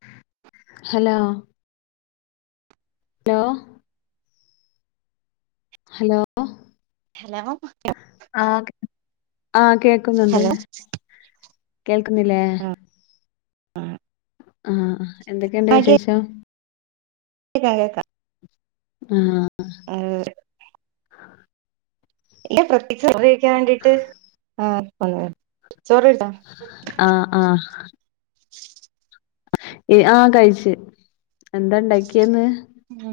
[unintelligible] Hello ലോ hello hello ആ ആ കേക്കുന്നുണ്ട്. ഹലോ കേൾക്കുന്നില്ലേ ആ ആഹ് എന്തൊക്കെയുണ്ട് വിശേഷം. കേക്കാ കേക്കാം. ആഹ് ആ [unintelligible] ഇല്ല പ്രത്യേകിച്ച് വേണ്ടീട്ട് ആ [unintelligible] ആ ആ ആഹ കഴിച്ചു എന്താ ഉണ്ടാക്കിയന്ന് ആ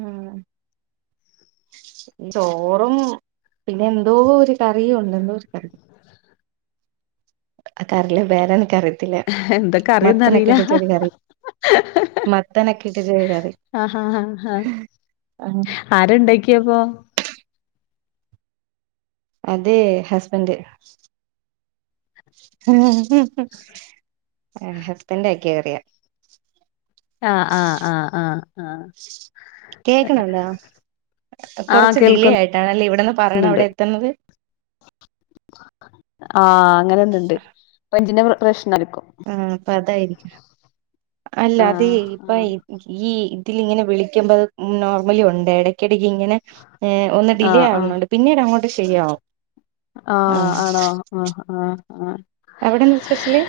ചോറും പിന്നെ എന്തോ ഒരു കറിയും ഉണ്ട്. എന്തോ ഒരു കറി ആ കറല്ല വേറെനക്കറി [inaudible] പേര് അറിയില്ല എന്താ കറിയൊന്നും മത്തനൊക്കെ അറിയില്ല ഇട്ട്ട്ടൊര് കറി മത്തനൊക്കെ ഇട്ടിട്ടൊരു കറി ആഹാ ആ [unintelligible] അത് ഹസ്ബൻഡ് ഹസ്ബന്റാക്കിയ കറിയ ആ ആ ആ ആ കേക്കണല്ലോ ആ കൊറച്ച് കേൾക്കുന്നുണ്ട് ഡിലേ ആയിട്ടാണ അല്ലേ ഇവിടെന്ന് പറയണ അവിടെ എത്തണത് ആ അങ്ങനെ ഒന്ന് ഉണ്ട് ഇപ്പൊ എന്തിനാ വിളിച്ചത് പ്രശ്നാരിക്കും ആ അപ്പൊ അതായിരിക്കും അല്ല ആ അതെ ഇപ്പ ആ ഈ ഇതിൽങ്ങനെ വിളിക്കുമ്പോ അത് നോർമലി ഉണ്ട് ഇടയ്ക്ക് ഇടക്കിങ്ങനെ ഒന്ന് ആ ഡിലേ ആ ആവുന്നുണ്ട് പിന്നീട് അങ്ങോട്ട് ശെരിയാവും ആ ആണോ ആ ആ ആ അവിടെന്താ സ്പെഷ്യല്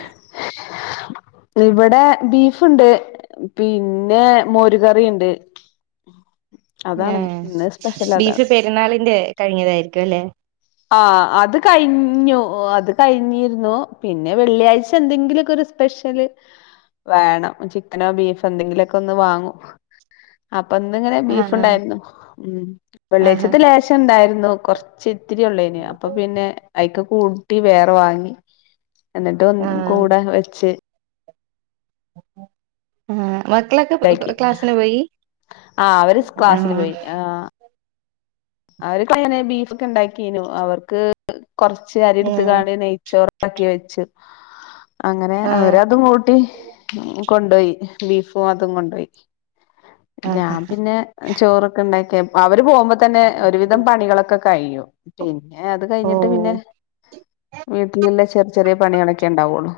ഇവിടെ ബീഫ്ണ്ട് പിന്നെ മോര് കറിയുണ്ട് ഏ ബീഫ് അതാണ് പെരുന്നാളിന്റെ കഴിഞ്ഞതായിരിക്കും അല്ലെ ആ അത് കഴിഞ്ഞു അത് കഴിഞ്ഞിരുന്നു പിന്നെ വെള്ളിയാഴ്ച എന്തെങ്കിലുക്കൊരു സ്പെഷ്യല് വേണം ചിക്കനോ ബീഫോ എന്തെങ്കിലുക്കൊന്ന് വാങ്ങൂ അ- അപ്പൊന്നിങ്ങനെ ആ ബീഫുണ്ടായിരുന്നു ആ ആ വെള്ളിയാഴ്ചത്തി ലേശം ഉണ്ടായിരുന്നു കൊറച്ച് ഒത്തിരിയ ഉള്ളേന് അപ്പൊ പിന്നെ അയിക് കൂട്ടി വേറെ വാങ്ങി എന്നിട്ട് ആ ഒന്ന് കൂടെ വെച്ച് ആ മക്കളൊക്കെ പ- തായിക്ക് പ- ക്ലാസ്സിന് പോയി ആ അവര് ആ ക്ലാസ്സിന് പോയി ആ അവര്ക്കങ്ങനെ ബീഫൊക്കെ ഉണ്ടാക്കീനു അവർക്ക് കുറച്ച് അരിയ ആ എടുത്ത് ഇടുവാണേൽ നെയ്ചോർ ഉണ്ടാക്കിവെച്ചു അങ്ങനെ ആ അവരതും കൂട്ടി കൊണ്ടോയി ബീഫും അതും കൊണ്ടോയി ആ ആ. ഞാൻ പിന്നെ ചോറൊക്കെ ഉണ്ടാക്കിയ അവര് പോകുമ്പോ തന്നെ ഒരുവിധം പണികളൊക്കെ കഴിയും പിന്നെ അത് ഓ കഴിഞ്ഞിട്ട് പിന്നെ വീട്ടിലുള്ള ചെർ ചെറിയ പണികളൊക്കെ ഉണ്ടാവുള്ളു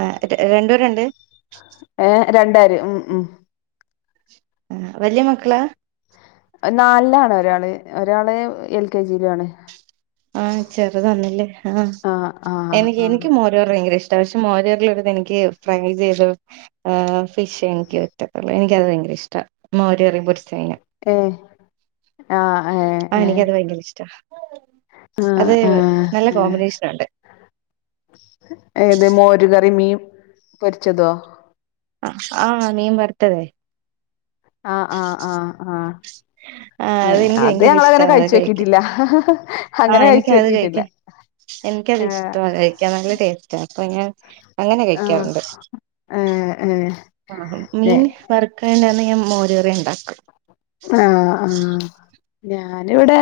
അ രണ്ടൂരണ്ട് ഏ രണ്ടാര് ഉം ഉം അ വലിയ മക്കളാ നാൽലാണ്ഒരാള് ഒരാള് എൽ കെ ജി യിലും ആണ് ആ ചെറുതാണില്ലേ ആ ആ എനിക്ക് ആ എനിക്കുമോര് കറി ഭയങ്കര ഇഷ്ട അ പക്ഷെ മോരുകറിള്ളപ്പോൾ എനിക്ക് ഫ്രൈ ചെയ്ത ഫിഷ് എനിക്ക് പറ്റത്തുള്ളൂ എനിക്കത് ഭയങ്കര ഇഷ്ടം മോരികറിയും പൊരിച്ചമീനും എ ആ ആ ആഹ് ഏ എനിക്കത് ഭയങ്കര ഇഷ്ടാ അ അത് അ നല്ല എ കോമ്പിനേഷൻ ഉണ്ട് ഏത് മോര കറി മീൻ പൊരിച്ചതോ അ ആ മീൻ വർത്തത് ആ ആ ആ ആ ആ അതെനിക്ക് ഭയങ്കര ഇഷ്ട്ട അത് കഴിച്ചു കഴിക്കാൻ നോക്കിട്ടില്ല ആ അങ്ങനെ കഴിച്ചു എനിക്കത് നോക്കിട്ടില്ല കഴിക്കാൻ ഏഹ് എനിക്കത്ഷ്ട്ട കഴിക്കാൻ നല്ല ടേസ്റ്റ് അപ്പ ഞാൻ അങ്ങനെ ആഹ് കഴിക്കാറുണ്ട് ഏഹ് ഏഹ് ആ മീൻ ഏഹ് വർക്ക്ണ്ടെന്ന് ഞാൻമോര് റെ ഉണ്ടാക്ക് ആ ആ ഞാനിവിടെ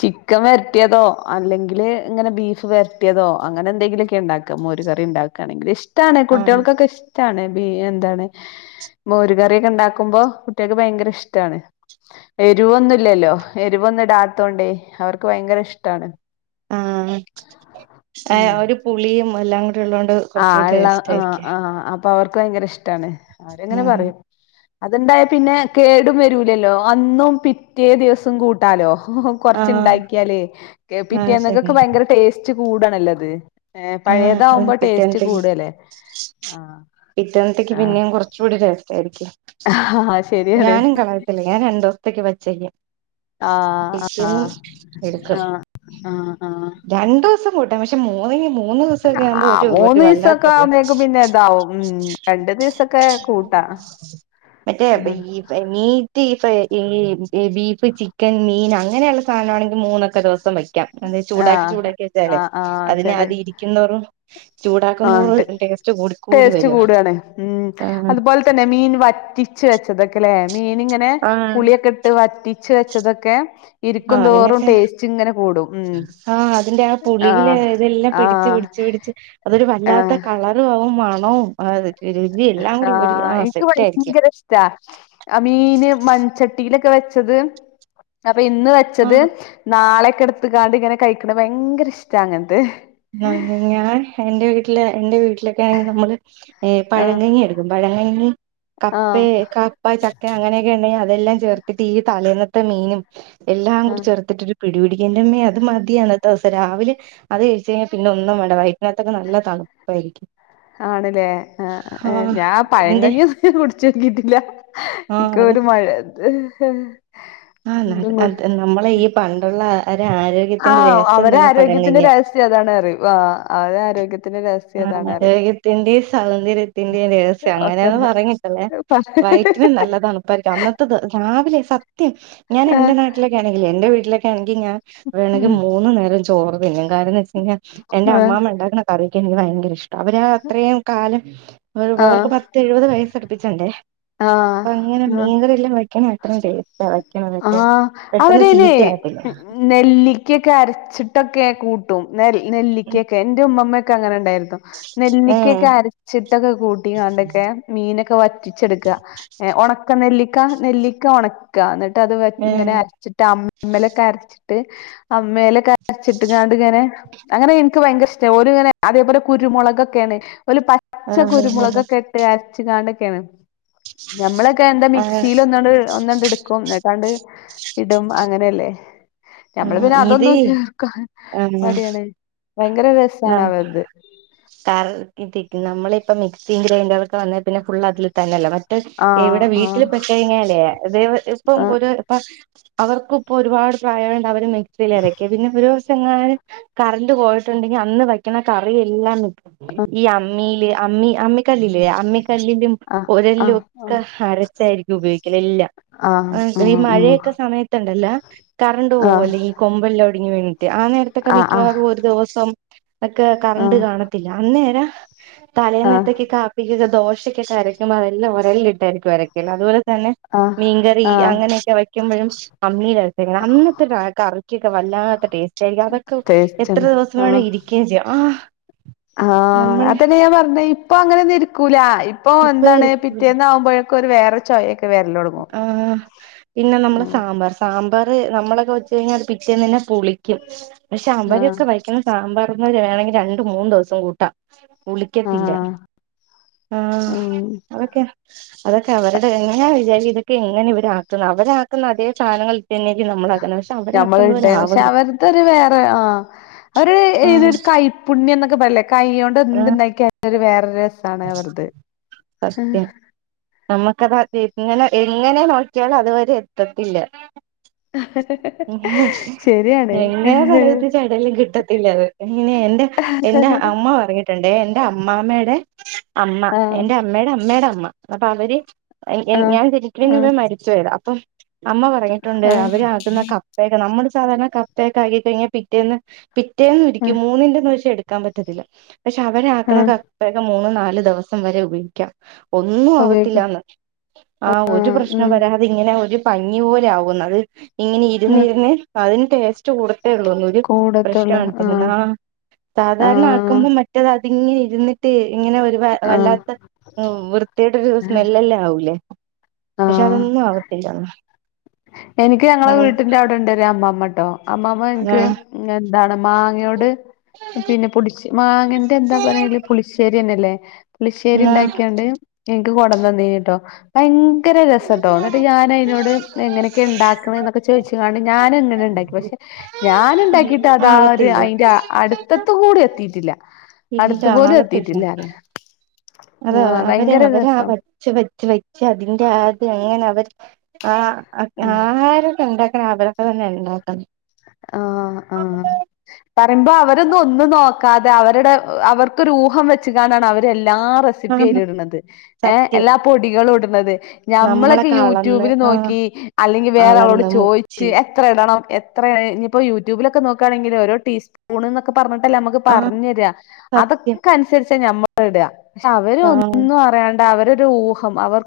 ചിക്കൻ വരട്ടിയതോ അല്ലെങ്കില് ഇങ്ങനെ ബീഫ് വരട്ടിയതോ അങ്ങനെ എന്തെങ്കിലുമൊക്കെ ഉണ്ടാക്ക മോര കറി ണ്ടാക്കുകയാണെങ്കിൽ ഇഷ് ഇഷ്ട്ടാണ് ആഹ് കുട്ടികൾക്കൊക്കെ ഇഷ്ടാണ് ബി എന്താണ് മോര് കറിയൊക്കെ ഉണ്ടാക്കുമ്പോ കുട്ടികൾക്ക് ഭയങ്കര ഇഷ്ടമാണ് എരിവൊന്നുംല്ലല്ലോ എരിവൊന്നും ഇടാത്തോണ്ടേ അവർക്ക് ഭയങ്കര ഇഷ്ടാണ് ആ എ ഒരു പുളിയും മല്ലാം ആ ഉള്ള ആ ആ അപ്പൊ അവർ ഇക്ക് ഭയങ്ക ഇഷ് ഇഷ്ട്ടാണ് അവരങ്ങനെ ആഹ് പറയും അത് ണ്ടായാൽ പിന്നെ കേടും വരൂല്ലല്ലോ അന്നും പിറ്റേ ദിവസം കൂട്ടാലോ ആഹ് കൊറച്ചുണ്ടാക്കിയാലേ ആഹ് ശരി പിറ്റേന്നൊക്കൊക്കെ ഭയങ്കര ടേസ്റ്റ് റ്റ് കൂടാണല്ലോ അത് ഏ പഴയതാവകുമ്പോ ടേസ്റ്റ് ഇന്നത്തേക്ക് കൂടല്ലേ ആഹ് പിറ്റേന്നെത്തെക്ക് പിന്നെ കുറച്ചുടെ ടെസ്റ്റ്‌ എവിടുക്ക് ഹ ഹ ശരിയാണ് ഇപ്പക്ക് വച്ചല്ല ആഹ് ആഹ് പിറ്റേന്ന്എടുക്കും ആഹ് ആഹ് ആഹ് രണ്ടു ദിവസം കൂട്ടാം പഷ് മൂന്നെങ്കിലും മൂ ആ മൂന്ന് ദിവസൊക്കെ ആകുമ്പോഴേ പിന്നെ ഇതാവും ഉം രണ്ടു ദിവസൊക്കെ കൂട്ടാ മറ്റേ ഈ മീറ്റ് ഈ ഈ ബീഫ് ചിക്കൻ മീൻ അങ്ങനെയുള്ള സാധനമാണെങ്കിൽ മൂന്നൊക്കെ ദിവസം വയ്ക്കും യ്ക്കാം ചൂടാക്കി ആഹ് ചൂടാക്കി വെച്ചാലേ ആഹ് അതിനെ അതിരിയ്ക്കും തോറും ആട്ടെ കൂടി ടേസ്റ്റ് വരിക കൂടണേ ഉം അതുപോലെ തന്നെ മീൻ വറ്റി വച്ച് വെച്ചതൊക്കെല്ലേ മീൻ ഇങ്ങനെ ആ പുളിയൊക്കെ ഇട്ട് വറ്റിച്ച് വ വച്ചതൊക്കെ ആ അതിനൊക്കെ ഉം ആ അതിന്റെ ആ പുളിയില് ആഹ് ഇതെല്ലാം പിടിച്ചു ആഹ് പിടിച്ചു പിടിച്ചു അതൊരു വല്ലാത്ത കളറു മാകും മണവും അതേ ആ എനിക്ക് ആയിരിക്കും ഭയങ്കര ഇഷ്ടാ മീനും മൺചട്ടിയിലൊക്കെ വെച്ചത് അപ്പൊ ഇന്ന് വെച്ചത് നാളെ എടുത്തക്കാണ്ട് ഇങ്ങനെ കഴിക്കണത് ഭയങ്കരഇഷ്ടാ അങ്ങനത്തെ ആ ഞാൻ എന്റെ വീട്ടിലെ എന്റെ വീ നമ്മൾ വീട്ടിലൊക്കെ ആഹ് പഴങ്ങഞ്ഞി എടുക്കും പഴങ്ങഞ്ഞി കപ്പേ ആഹ് കപ്പ ചക്ക അങ്ങനെയൊക്കെ ഉണ്ടെങ്കിൽ അതെല്ലാം ചേർത്തിട്ട് ഈ തലേന്ന് മീനും എല്ലാം ആ കൂടി ചേർത്തിട്ടൊരു പിടി പിടിക്കേന്റെമ്മേ അത് മതി അന്നത്തെ ദിവസം രാവിലെ അത് കഴി പിന്നൊന്നും വേണ്ട വൈറ്റിനകത്തൊക്കെ നല്ല തണുപ്പായിരിക്കും ആണല്ലേ ആ ആഹ് ഞാൻ ഇതിന്റെ പഴങ്കഞ്ഞി ഇതു വരെ കുടിച്ച് നോക്കിട്ടില്ല ഇക്ക ഒരു മഴയത്ത് ഹും ആ [unintelligible] ആ നമ്മളെ ഈ പണ്ടുള്ള ഒരു ആ ആരോഗ്യത്തിന്റെ രഹസ്യം അവരെ തന്നെ ആരോഗ്യത്തിന്റെ പഴങ്കഞ്ഞിയാ രഹസ്യം അതാണ് അറി ആ അവരെ ആരോഗ്യ ആരോഗ്യത്തിന്റെയും, സൗന്ദര്യത്തിന്റെയും രഹസ്യം ഒക്കെ അങ്ങനെയന്ന് പറഞ്ഞിട്ടല്ലേ പ- വയറ്റിനും നല്ല തണുപ്പായിരിക്കും അന്നത്തെ ദി രാവിലെ സത്യ ത്യം ഞാൻ ആ എന്റെ നാട്ടിലെക്കെ ആണെങ്കിലേ എന്റെ വീട്ട ല്ലക്കെഴങ്ങ് ഈ ഞാൻ വേണങ്കി ഉം മൂന്നു നേരം ചോറ് പിന്നേ കാരണം ന്ന്ച്ചഴിഞ്ഞാ എന്റെ ആ അമ്മാമ ണ്ടാക്ക്ണ കറി എനി [unintelligible] ഭയങ്കര ഇഷ് അവര് അത്രയുംകാലം അവര് അവർക്ക് പത്ത്എഴുപത് വയസ് പഠിപ്പിച്ചണ്ടേ ആ ആ വെക്കണ അത്രയും ടേസ്റ്റാ ആ വെക്കണതൊക്കെ പെട്ടെന്ന് അവരയ്‌നേ ചീത്തയാവത്തില്ല നെല്ലിക്കക്കെ അരച്ച് ട്ടൊക്കെ കൂട്ടും നെ നെല്ലിക്കക്കെ ന്റെ ഉമ്മമ്മെ കങ്ങനണ്ടായിര് ഏഹ് നെല്ലിക്കക്കെ അരച്ചിട്ടൊക്കെ കൂട്ടീനന്നൊക്കെ മീനൊക്കെ ക്കെ വറ്റി ക്ക ഏ ഒണക്ക നെല്ലി ക്ക നെല്ലിക്ക ഒണക്ക ഇന്ന് ട്ട ത് വറ്റ് ഏഹ് ങ്ങനെ അരച്ചിട്ട് അമ്മി അമ്മേലൊക്കെ അരച്ചിട്ട് അമ്മേലൊക്കെ അരച്ചിട്ട്ങ്ങാണ്ട്ങ്ങനെ അങ്ങനെ ന്ക്ക്ഭയങ്കരിഷ്ട ഓല്ങ്ങനെ അതേപോലെ കുരുമൊളകൊക്കേണ് ഓല് ആ പച്ച കുരുമൊളകൊക്കെട്ട് അര ചങ്ങാണ്ടക്കേണ് ഞമ്മളൊക്കെ എന്ത ആ മിക്സീല് ഒന്നണ്ട് ഒന്നണ്ട്ട്ക്കും ഇന്ന്ട്ടാണ്ട് ഇടും അങ്ങനെല്ലേ ഞമ്മള് പിന്നെ ഇത് അതൊന്നും ചേർക്കാൻ ആ മടിയാണ് ഭയങ്കര നം രസാണവര്ത് ഇപ്പ മിക്സിം ഗ്രൈൻഡറൊക്കെ വന്നേ പിന്നെ ഫുൾ അതില് തന്നെല്ലെ മറ്റ് ആഹ് ഇവിടെ വീട്ടിൽ ആഹ് പെട്ട് ഴിഞ്ഞാലേ [unintelligible] ഇപ്പം ഒര് അവർക്ക്പ്പോ ഒരുപാട് പ്രായ ട്ടഅവര് മിക്സിലരക്ക പിന്നെപ്പൊരു ട്ടെങ്ങാനു കറണ്ട് പോയിട്ടുണ്ടെങ്കി അന്ന് വെക്ക്ണ കറിയല്ലാം [unintelligible] ഈ അന് മ്മീല് അമ്മി അമ്മിക്കല്ലില്ലേ അമ്മി കല്ലിലും ആഹ് ആഹ് ഒരല്‌ലൊക്കെ ആഹ് അരച്ചായിരിക്കും ഉപയോഗിക്കലെല്ലാം ആഹ് ഉം ഈ ഉം മഴയൊക്കെ സമയത്ത്ണ്ടല്ലാ കറ ണ്ട് ആഹ് പോവല്ലെ ഈ കൊമ്പൻലൊടിഞ്ഞ് കഴിഞ്ഞിട്ട് ആ നേരത്തൊക്കെ ആഹ് ആഹ് മിക്കവാറും ഒരു ദിവസം ഒക്കെ ആഹ് കറണ്ട്കാണത്തില്ല അന്നേര ആഹ് തലേനെത്തേക് കാപ്പിക് ദോശ [unintelligible] ട്ടേരിക്ക് വരെ അതുപോലെ തന്നെ ആഹ് മീൻകറി ആഹ് അങ്ങനെയൊക്കെ വയ്ക്കുമ്പഴും അമ്മില് അടുത്തക്കണ അന്ന് കറക്കിക്കെ വല്ലാത്ത ടെസ്റ്റായിരിക്കും. അതൊക്കെ എത്ര ടേസ്റ്റാണ് ദേവസം ആഹ് വേണേ ഇരിക്കേയും ചെയ്യാം ആഹ് ആഹ് അതന്നെ ഞാൻ പറഞ്ഞെ പ്പൊ അങ്ങനെന്നുംരിക്കൂലാ. ഇപ്പൊ എന്താണ് ഉപ്പേരി പിറ്റേന്നാവുമ്പഴെക്ക് ഇപ്പൊരു വേറെരു ചൊയക്ക് ആഹ് പിന്നെ നമ്മള ഉം സാമ്പാർ സാമ്പാർ ത് നമ്മളൊക്കെ വെച്ച് കഴിഞ്ഞാത് പിറ്റേന്ന് തന്നെ പുളിക്കും. പക്ഷെ ആഹ് അവരൊക്ക വയ്ക്കു സാമ്പാ വേണെങ്കി രണ്ടു മൂന്ന് ദെവസം കൂട്ടാം. ഉളിക്കത്തില്ല. ആഹ് ആഹ് ഉം അതൊക്കെ അതൊക്കെ അവരുടെ എങ്ങനാ ജാരി ഇതക്കെങ്ങനിവര് ആക്കുന്ന അവരാക്കുന്ന അതേ സാനങ്ങൾ ഞമ്മൾ ഇട്ട പക്ഷെ ആവുന്നില്ല അവരുതൊരു വേറെ ആ അവര് ആ ഇതരു കൈപ്പുണ്യം എന്നൊക്കെ പറയല്ലേ കൈയോണ്ട് ആ എന്ദുണ്ടാക്കിയാലും വേറെ രസാണ് അവർത്. നമ്മുക്കത് അത് എങ്ങനെ എങ്ങനെ നോക്കിയാലും അതുവരെ എത്തത്തില്ല. ശരിയാണ് എങ്ങനെ പറത്തി ചടലും കിട്ടത്തില്ലത്. ഇനി എന്റെ എന്റെ അമ്മ പറഞ്ഞിട്ടുണ്ടെ എന്റെ അമ്മാമ്മയുടെ അമ്മ ആഹ് എന്റെ അമ്മേടെ അമ്മേടെ അമ്മ അപ്പ അവര് ഏഹ് ഏ ആഹ് ഞാൻ ജനിക്ക നെ മുന്നേ ആഹ് മരിച്ചു പോയതാ പം അമ്മ പറഞ്ഞിട്ടുണ്ട് ആഹ് അവരാകുന്ന കപ്പയൊക്കെ നമ്മള് ച് സാധാരണ കപ്പയക്കായി കഴിഞ്ഞ പിറ്റേന്ന് പിറ്റേന്നുരിക്കും. ആഹ് മൂന്നിന്റെന്ന് ക്ഷെ എട് ക്കാൻ പറ്റത്തില്ല. പക്ഷെ അവര് ആഹ് ആക്കണകപ്പേക്ക മൂന്ന് നാ ല് ദെവസം വരെ ഉപയോക്കാം. ഒ ഒന്നും ഉപയോഗിക്ക ആവത്തില്ലാന്ന് ആ ഒരു ആഹ് പ്രശ്നം ഉം വരാതെ ഇങ്ങനെ ഒരു ഭംഗി പോലെ ആവുന്നത്. ഇങ്ങനെ ഉം ഇരുന്നിരുന്ന് അതിന് ടേസ്റ്റ് കൂടത്തെ ഉള്ളൂ ഒരു പ്രശ്ന കൂടത്തുള്ളൂ പ്രേശ്നാ ആഹ് ആ സാധാരണ ആഹ് ആക്കുമ്പോ മറ്റേത ഇതിങ്ങനെ ഇരുന്നിട്ട് ഇങ്ങനെ ഒരു വ ആഹ് വല്ലാത്ത വൃ ഒരു സ്മെല്ലെല്ലാം ആവൂലേ പക്ഷെ ആഹ് അതൊന്നും ആവത്തില്ല എനിക്ക് ഞങ്ങളെ വീട്ടിന്റെ അവിടെ ണ്ടൊരു അമ്മമ്മട്ടോ അമ്മാമ്മ ഇൻക്ക് ആ എന്താണ് മാങ്ങയോട് പിന്നെ പൊടിച്ച് മാങ്ങന്റെ എന്താ പറയല് പുളിശ്ശേരി യന്നെയല്ലേ പുളിശ്ശേരി ഉണ്ടാക്കിയാണ്ട് ഇൻക്ക് കൊട്ന്ന്തന്നീനി ട്ടോ അയിങ് ഭയങ്കര രസട്ടോ ന്നെട്ട് ഞാൻ അയിനോട് എങ്ങനെക്കെ ക്കെ ഉണ്ടാക്ക്ണെ ന്നൊക്കെ ചോയിച്ച്ക്കാണ്ട്ഞാ ഞാനെങ്ങനെ ണ്ടാക്കി പക്ഷെ ഞാൻ ഇണ്ടാക്കിട്ട് ആവത്തില്ല അത് ഇല്ല ആവത്തില്ല അത് ആ അവരെ ഭയങ്കര അവരാ രസം വച്ച് വച്ച് വച്ച് അതിന്റെ താ അങ്ങനെ അവര് ആ ആഹാരമൊക്കെ ഉണ്ടാകണെ അപ്പ തന്നെ ണ്ടാക്കൽ ആ ആ പറയുമ്പോ അവരൊന്നും ഒന്നും നോക്കാതെ അവരുടെ അവർക്കൊരു ഊഹം വെച്ച്കാണ്ടാണ് അവരെല്ലാം ല്ലാ ആ റെസിപ്പി അയിൽ ഇട്ണത് എ സത്യം എല്ലാ പൊടികളൂടും ള്ളത് ഞമ്മളൊക്കെ നമ്മളൊക്കെ അളന്ന് യൂട്യൂബിൽ ആ നോക്കി അല്ലെങ്കിൽ വേറെ ആളോട് അളന്ന് ചോയിച്ച് മുറിച്ച് എത്ര ഇടണം എത് ത്ര ഇനിയിപ്പോൾ യൂടൂബിലൊക്കെ നോക്കാണെങ്കിൽ ഓരോ ട്ടീ സ്പൂൺന്നൊക്കെ പറഞ്ഞിട്ടല്ലെ നമ്മക്ക് ആ പറഞ്ഞരാ സത്യം അതൊക്കെ അനുസരിച്ചാമ്മൾ അത്ടാ ക്ഷെ ആ അവരൊന്നും അറിയാണ് അവരൊരു ഊഹം അവർ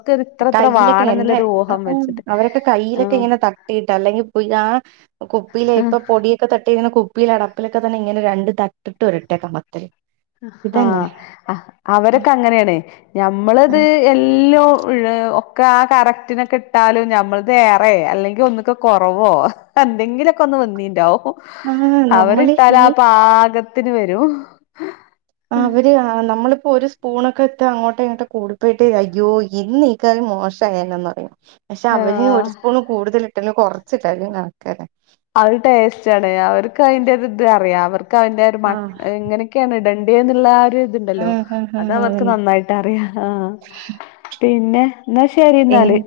കയ്യിലൊക്കെ എന്റേ ആ വെച്ചിട്ട് അവരൊക്കെ കയ്യിലൊക്കെങ്ങനെ ആഹ് തട്ടീട്ടാ അല്ലെങ്കി പൊയ് ആ കുപ്പിയിലെ ഇപ്പൊ പൊടിയൊക്കെ തട്ടിങ്ങനെകുപ്പ ഉപ്പിൽ അടപ്പിലൊക്കെ തന്നെ ഇങ്ങനൊര് ആഹ് അവരൊക്കെ അങ്ങനേണെ ഞമ്മളിത് എല്ലോ ഉള്ള് ഒക്കെ ആ കറക്റ്റിനൊക്കെ ഇട്ടാലും ഞമ്മൾത് ഏറെ അല്ലെങ്കിൽ ഒന്നൊക്കെ കുറവോ എന്തെങ്കിലൊക്കെ ഒന്ന് വന്നീണ്ടാവും ആഹ് നമ്മള് അവരിട്ടാല ഈ ആ പാകതി ത്തിന് വരും ഹ് ആ അവര് ആ നമ്മള് ഇപ്പൊ ഒരു സ്പൂണൊക്കെ എത്ത അങ്ങോട്ട് ഇങ്ങോട്ട് കൂടി പോയിട്ട് അയ്യോ ഇന്ന് ഈ കറി മോശായെനെന്നു പക്ഷെ അവര് ആഹ് ഒരു സ്പൂൺ കൂടുതൽ [unintelligible] ട്ടെന്ന്കുറച്ചിട്ട [unintelligible] ക്കാരെ അ ഒരു ടേസ്റ്റാണെ അവർക്ക് അയ്ന്റെ ഒരിത് അറിയാ അവർക്ക് ക്ക് അയ്ന്റെ ഒരു മട്ട് ആഹ് [unintelligible] എങ്ങനെയൊക്കെയാണ് ഇടണ്ട് വേന്നില്ല ഒരിതുണ്ടല്ലോ ആഹ് ആഹ് അത ആഹ് അവർക്ക് അതന്നെ നന്നായിട്ട് അറിയാം ആഹ് പിന്നെ എന്നാ ശരി എങ്‌ എന്നാല്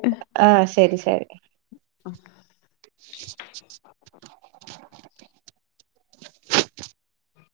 ആഹ് ശരി ശരി [inaudible] [inaudible]